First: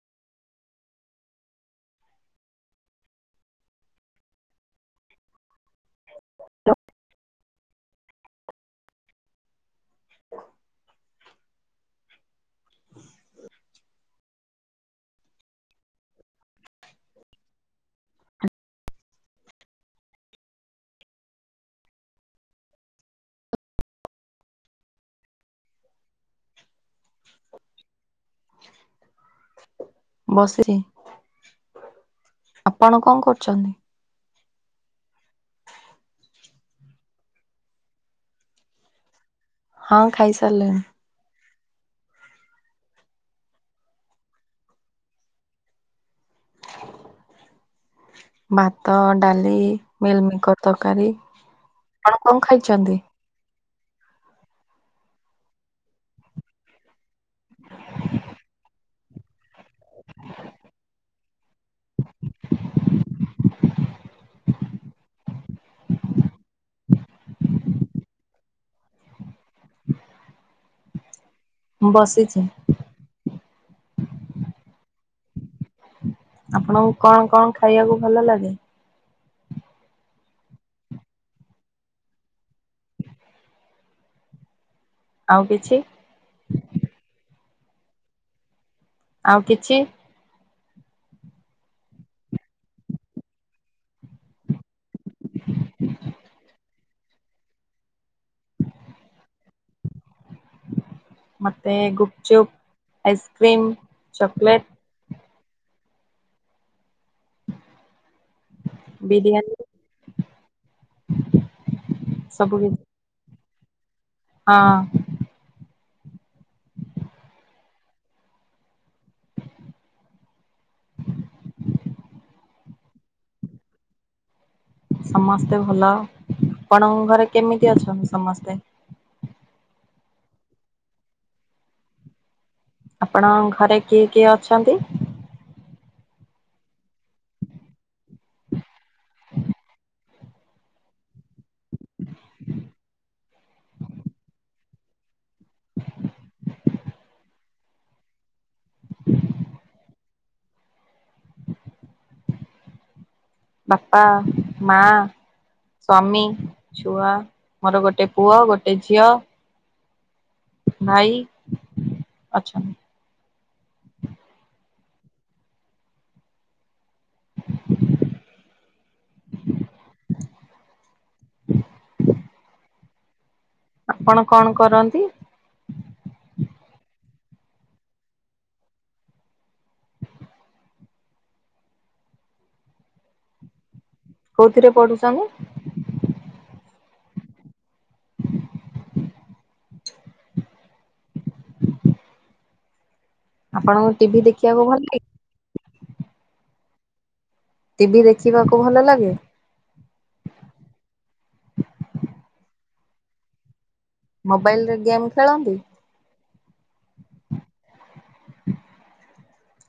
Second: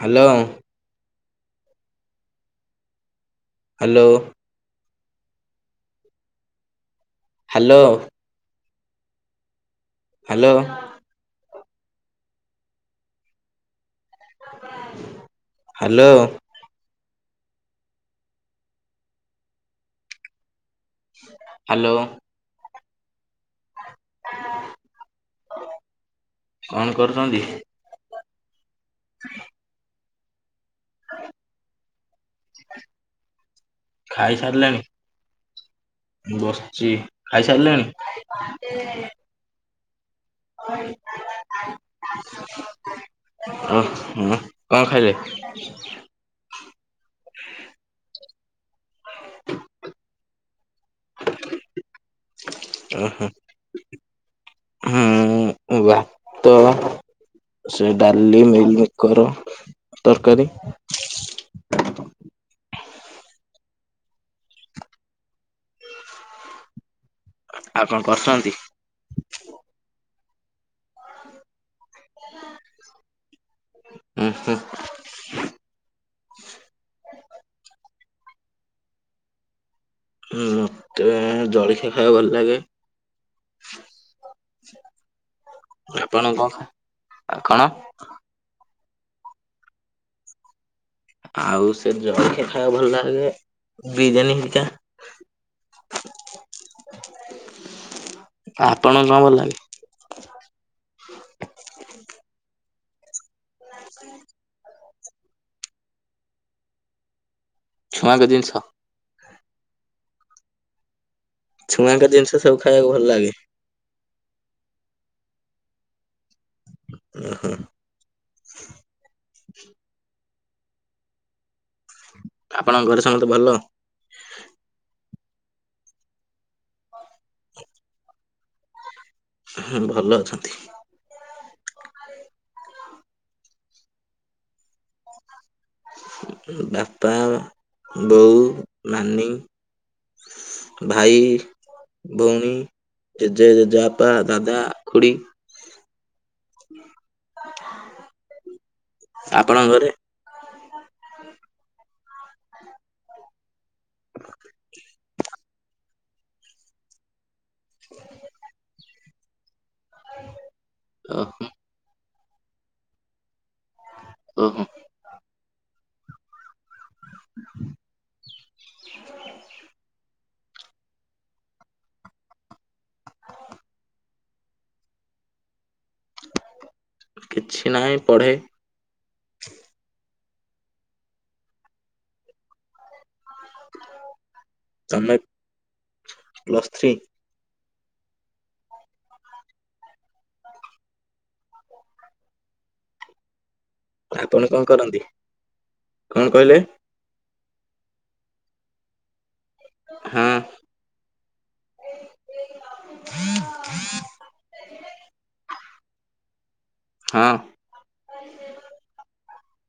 Hello. Hello. Hello. Hello. Hello. Hello. କଣ କରୁଛନ୍ତି? ହ ବସିଇରି। ଆପଣ କଣ କରୁଛନ୍ତି? ଖାଇସାରିଲେଣି? ବସଚି ଖାଇସାରିଲେନି। ହଁ ଖାଇଚି। ଓ ହ କଣ ଖାଇଲେ? ଭାତ ଡାଲି ମିଲମିକର ତରକାରୀ ଆପଣ କଣ ଖାଇ ଓହୋ। ହୁଁ ଭାତ ସେ ଡାଲି ମିଲମିକର ତରକାରୀ। ଆପଣ କରୁଛନ୍ତି। ବସିଛି। ଉଁ ହୁଁ। ଆପଣଙ୍କୁ କଣ କଣ ଖାଇବାକୁ ଭଲ ଲାଗେ? ହୁଁଁ ମତେ ଜଳଖିଆ ଖାଇବା ଭଲ ଲାଗେ। ଆଉ କିଛି? ଆପଣ କଣ ଖାଆ ଆପଣ। ଆଉ କିଛି? ଆଉ ସେ ଜଳଖିଆ ଖାଇବାକୁ ଭଲ ଲାଗେ ବିରିୟାନୀ ଘରିକା। ଆପଣଙ୍କୁ କଣ ଭଲ ଲାଗେ? ମତେ ଗୁପଚୁପ୍ ଆଇସକ୍ରିମ ଚକଲେଟ। [inaudible] ଛୁଆଁଙ୍କ ଜିନିଷ। ବିରିୟାନୀ। ଛୁଆଙ୍କ ଜିନିଷ ସବୁ ଖାଇବାକୁ ଭଲ ଲାଗେ। ହଁ। ଓହୋ। ଆପଣଙ୍କ ଘରେ ସମସ୍ତେ ଭଲ। ସମସ୍ତେ ଭଲ ଆପଣଙ୍କ ଘରେ କେମିତି ଅଛନ୍ତି ସମସ୍ତେ। ହୁଁ ଭଲ ଅଛନ୍ତି। ଆପଣଙ୍କ ଘରେ କିଏ କିଏ ଅଛନ୍ତି? ଉଁ ବାପା ବୋଉ ନାନୀ। ଭାଇ ଭଉଣୀ। ଜେଜେ ଜେଜେବାପା ଦାଦା ଖୁଡି। ଆପଣଙ୍କ ଘରେ। ବାପା ମା ସ୍ୱାମୀ ଛୁଆ। ମୋର ଗୋଟେ ପୁଅ ଗୋଟେ ଝିଅ। [inaudible] ଭାଇ ଓହୋ ଅଛନ୍ତି। ଓହୋ। [inaudible] [unintelligible] ଆପଣ କଣ କରନ୍ତି? କିଛି ନାହିଁ ପଢ଼େ। କୋଉଥିରେ ପଢୁଛନ୍ତି। Plus three. ଆପଣଙ୍କ। ଆପଣ କଣ କରନ୍ତି କଣ କହିଲେ? ଟିଭିି ଦେଖିବାକୁ ଭଲ ଲାଗେ। ହଁ। ମୋବାଇଲରେ ଗେମ୍ ଖେଳନ୍ତି। ହଁ।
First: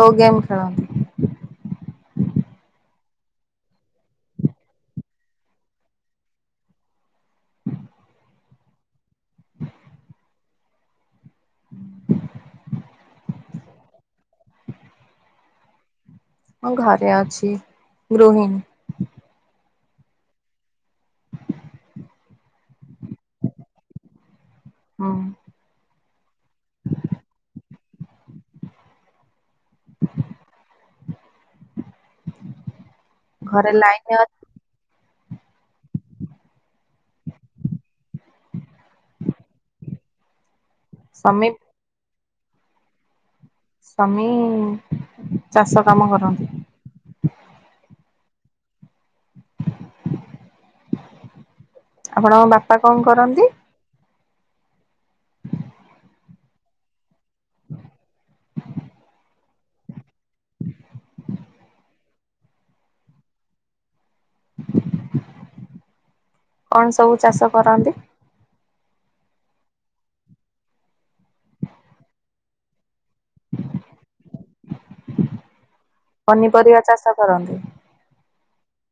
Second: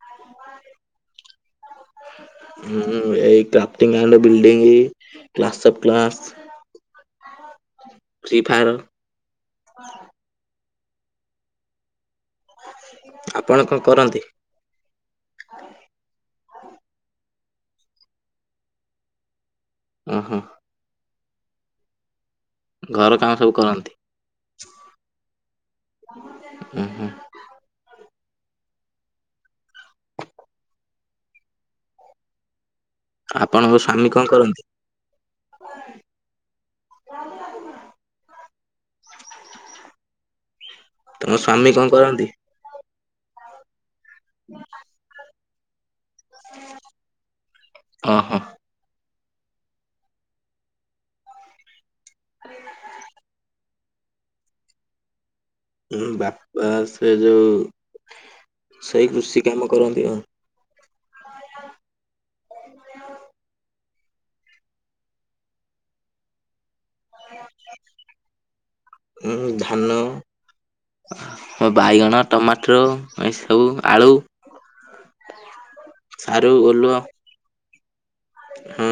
କୋଉ ଗେମ୍ ଖେଳନ୍ତି। [inaudible] ମୁଁ ଏଇ crafting and building class up class. Free fire. [inaudible] ଆପଣ କଁ କରନ୍ତି? ମୁଁ ଘରେ ଅଛି ଗୃହିଣୀ। ଓହୋ। ଘର କାମ ସବୁ କରନ୍ତି। ହଁ। ଉଁ ହୁଁ। [inaudible] ଘରେ ଆପଣଙ୍କ ଲାଇନ ସ୍ଵାମୀ କଣ ଅଛି କରନ୍ତି? [inaudible] ତମ ସ୍ୱାମୀ ସ୍ଵାମୀ କଣ କରନ୍ତି? ସ୍ୱାମୀ ଚାଷ କାମ କରନ୍ତି। ଓ ହୋ। ଆପଣଙ୍କ ବାପା କଣ କରନ୍ତି? [inaudible] ହୁଁ ବାପା ସେ ଯୋଉ ସେଇ କୃଷି କାମ କରନ୍ତି ଆଉ। କଣ ସବୁ ଚାଷ କରନ୍ତି? ଉଁ ଧାନ। ହ ବାଇଗଣ, ଟମାଟର, ଏ ସବୁ ଆଳୁ। [inaudible] ପନିପରିବା ଓଲୁଅ ଚାଷ କରନ୍ତି? ହୁଁ।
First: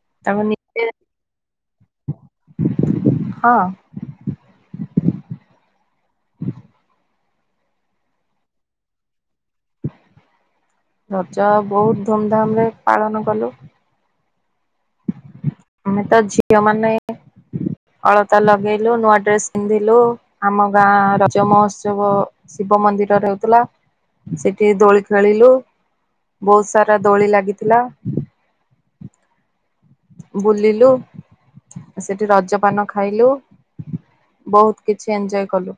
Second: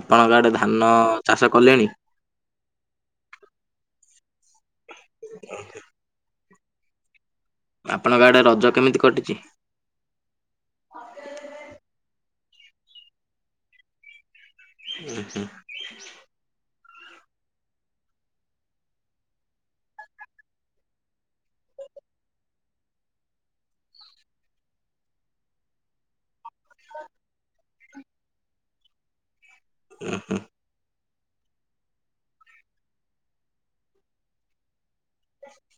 ଆପଣଙ୍କ ତାକୁ ଆଡ଼େ ନିଜେ ଧାନ ଚାଷ କଲେଣି? ହଁ। ଓକେ। ଆପଣଙ୍କ ଆଡେ ରଜ କେମିତି କଟିଚି? ରଜ ବହୁତ ଧୁମ୍ ଧାମ୍ ରେ ପାଳନ କଲୁ। ଉଁ ହୁଁ। ଆମେ ତ ଝିଅ ମାନେ ଅଳତା ଲଗେଇଲୁ, ନୂଆ ଡ୍ରେସ ପିନ୍ଧିଲୁ, ଆମ ଗାଁ ରଜ ମହୋତ୍ସବ ଶିବ ମନ୍ଦିରରେ ହେଉଥିଲା ସେଠି ଦୋଳି ଖେଳିଲୁ। ବହୁତ ସାରା ଦୋଳି ଲାଗିଥିଲା। ବୁଲିଲୁ। ସେଠି ରଜପାନ ଖାଇଲୁ ବହୁତ କିଛି ଏଞୟ କଲୁ।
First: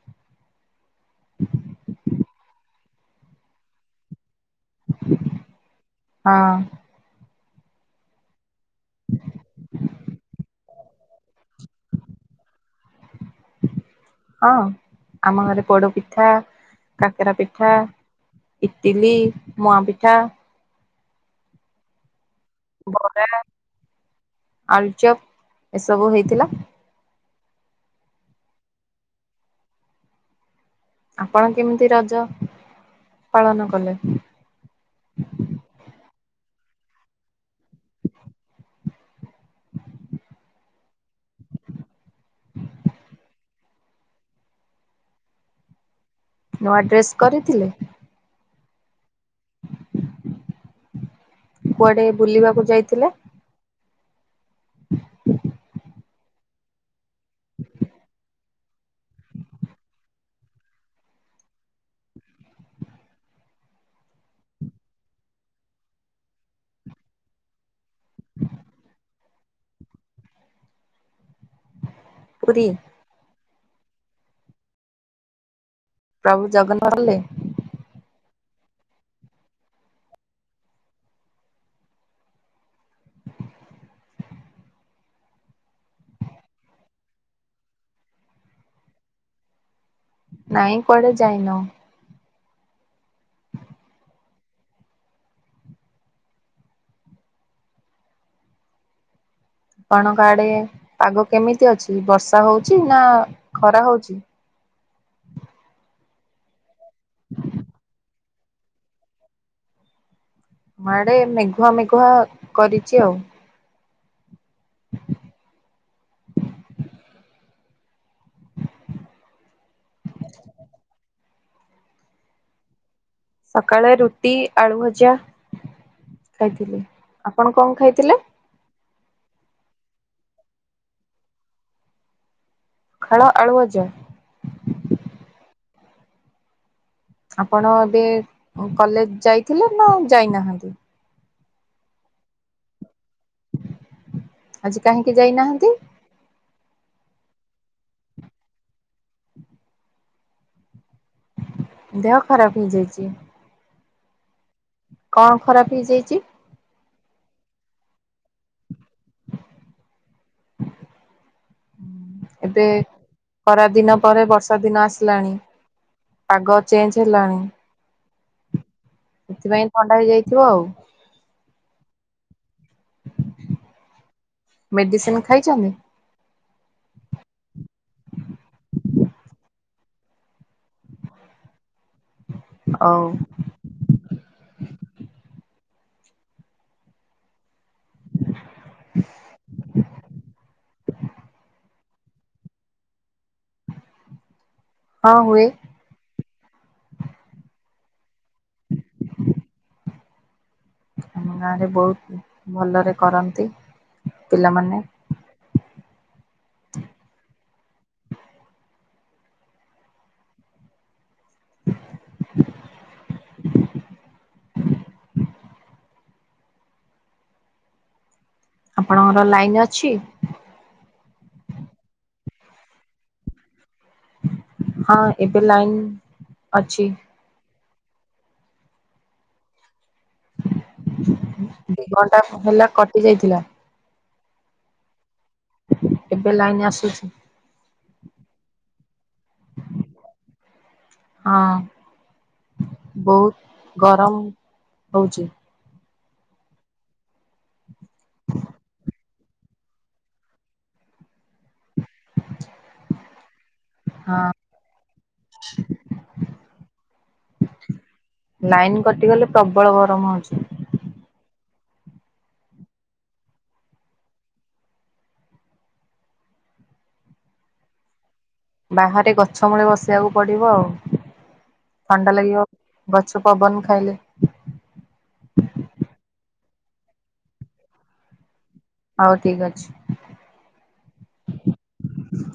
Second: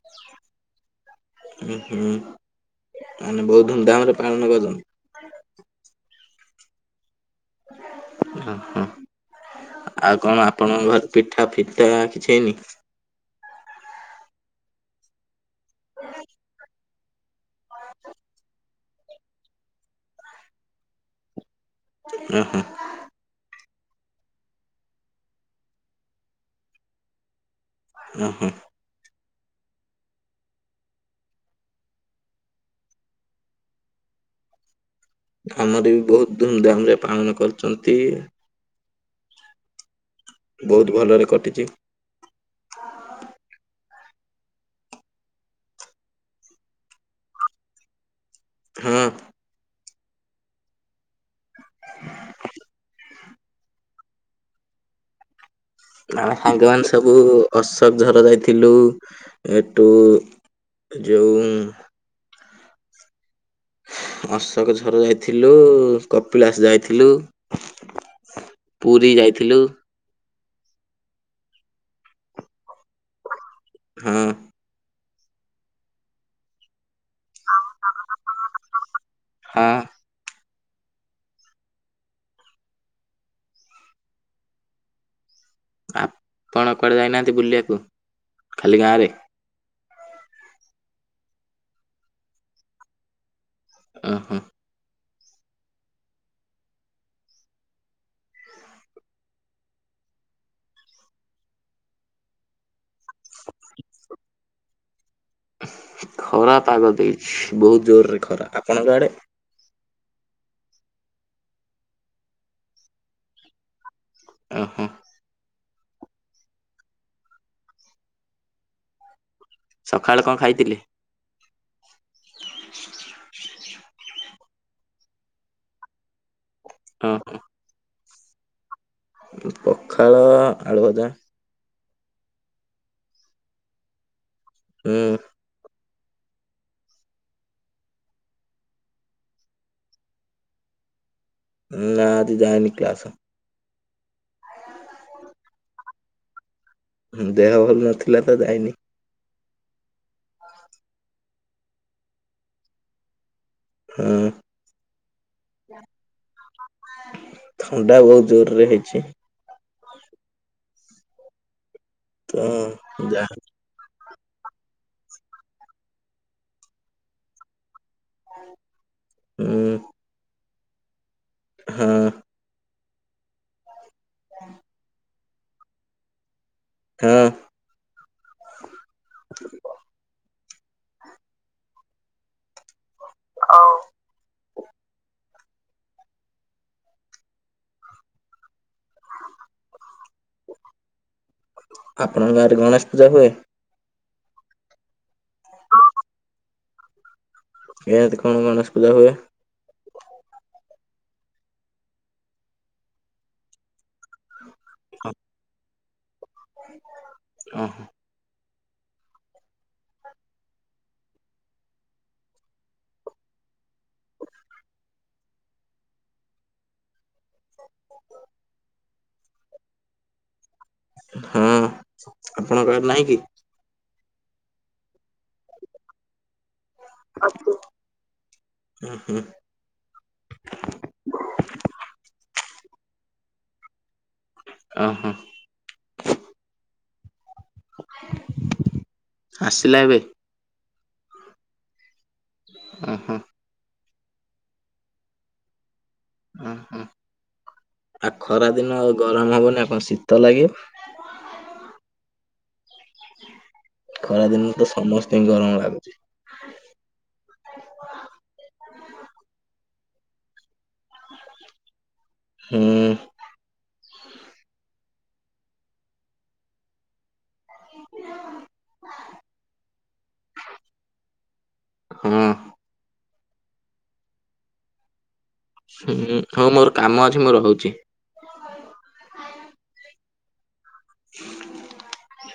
ଉଁ, ହୁଁ ମାନେ ବହୁତ ଧୁମ୍ ଧାମରେ ପାଳନ କନୁ। ହଁ। ହଁ, ହଁ ଆଉ କଣ ଆ ଆପଣଙ୍କ ଘରେ ପିଠା ଫିଟା କିଛି ହେଇନି? ହଁ ଆମ ଘରେ ପୋଡପିଠା କାକେରା ପିଠା, ଇଟିଲି, ମୁଆଁ ପିଠା। ଉଁ ହୁଁ। ବରା, ଆଳୁଚପ୍ ଏସବୁ ହେଇଥିଲା। ଉ, ହୁଁ। ଆପଣ କେମିତି ରଜ ପାଳନ କଲେ? ଆମର ବି ବହୁତ ଧୁମ୍ ଧାମ୍ ରେ ପାଳନ କରୁଛନ୍ତି। ବହୁତ ଭଲରେ କଟିଚି। [inaudible] ନୂଆ ଡ୍ରେସ୍ କରିଥିଲେ? ହଁ। କୁଆଡେ ବୁଲିବାକୁ ଯାଇଥିଲେ? [inaudible] ଆମେ ସାଙ୍ଗମାନେ ସବୁ ଅଶୋକଝର ଯାଇଥିଲୁ ହେଟୁ ଯୋଉଁ ଅଶୋକ ଝର ଯାଇଥିଲୁ କପିଳାସ ଯାଇଥିଲୁ। ପୁରୀ ଯାଇଥିଲୁ। ପୁରୀ? ହୁଁ। ପ୍ରଭୁ ଜଗନ୍ନାଥ ହେଲେ। ହଁ। କଣ କୁଆଡ଼େ ଯାଇନାହାନ୍ତି ବୁଲିବାକୁ ଖାଲି ଗାଁରେ? ନାଇଁ କୁଆଡେ ଯାଇନୋଉଁ। ହୁଁ ଉଁ। ଆପଣଙ୍କ ଆଡେ ପାଗ କେମିତି ଅଛି ବର୍ଷା ହୋଉଚି ନା ଖରା ହୋଉଚି? ଖରା ପାଗ ଦେଇଚି ବୋହୁତ ଜୋରରେ ଖରା ଆପଣଙ୍କ ଆଡ଼େ? ମାଆଡେ ମେଘୁଆ ମେଘୁଆ କରିଚି ଆଉ। ଓହୋ। ସକାଳେ କଣ ଖାଇଥିଲେ? ସକାଳେ ରୁଟି ଆଳୁ ଭଜା ଖାଇଥିଲି ଓହୋ ଆପଣ କଣ ଖାଇଥିଲେ? ପଖାଳ ଆଳୁ ଭଜା। ପଖାଳ ଆଳୁ ଭଜା? ହୁଁ। ଆପଣ ଏବେ କଲେଜ୍ ଯାଇଥିଲେ ନା ଯାଇନାହାନ୍ତି? ନାଁ ଆଜି ଯାଇନି କ୍ଲାସ। ଆଜି କାହିଁକି ଯାଇନାହାନ୍ତି? ହୁଁ ଦେହ ଭଲ ନଥିଲା ତ ଯାଇନି। ଦେହ ଖରାପ ହେଇଯାଇଚି? ହୁଁ। କଣ ଖରାପ ହେଇଯାଇଚି? ଥଣ୍ଡା ବୋହୁତ ଜୋର ରେ ହେଇଯାଇଚି। ତ ଏତେ ଯା ଖରା ଦିନ ପରେ ବର୍ଷା ଦିନ ଆସିଲାଣି। ପାଗ ଚେଞ୍ଜ ହେଲାଣି। ହଉ ସେଥିପାଇଁ ଥଣ୍ଡା ହେଇଯାଇଥିବ ଆଉ। ହଁ। ମେଡିସିନ ଖାଇଛନ୍ତି? ହଁ। ହଉ। ଅଉ। [inaudible] ଆପଣଙ୍କ ଗାଁ ରେ ଗଣେଶ ପୂଜା ହୁଏ? ହଁ ହୁଏ। ଏ ହାତି କଣ ଗଣେଶ ପୂଜା ହୁଏ। ଆମ ଗାଁରେ ବୋହୁତ ଭଲରେ କରନ୍ତି ପିଲାମାନେ। ଓହୋ। [inaudible] ଆପଣଙ୍କର ଲାଇନ୍ ଅଛି? ହଁ ଆପଣଙ୍କ ର ନାହିଁ କି? ହଁ ଏବେ ଲାଇନ୍ ଅଛି। ଆପ୍ ହୁଁ ହୁଁ।। ଦି ଘଣ୍ଟା ହେଲା କଟି ଯାଇଥିଲା। ଓ ହୋ। ଏବେ ଲାଇନ୍ ଆସୁଛି। ଆସିଲେ ଏବେ? ହଁ ଓହୋ ବହୁତ। ଗରମ ହଉଛି। ଓହୋ ଆଉ ଖରା ଦିନ ଗରମ ହବନି କଣ ଶୀତ ଲାଗିବ। ହ। ଖରାଦିନରେ ତ ସମସ୍ତେ ହିଁ ଗରମ ଲାଗୁଛି। ଲାଇନ କଟିଗଲେ ପ୍ରବଳ ଗରମ ହଉଛି। ହୁଁ। [inaudible] ବାହାରେ ଗଛ ମୂଳେ ବସି‌ ସେଇଆକୁ ପଡିବ ଆଉ ଥଣ୍ଡା ହଁ। ଲାଗିବ ଗଛ ପବନ ଖାଇଲେ। ହୁଁ ହଉ ମୋର କାମ ଅଛି ମୁଁ ରହୁଛି। ହଉ ଠିକ୍ ଅଛି। [inaudible]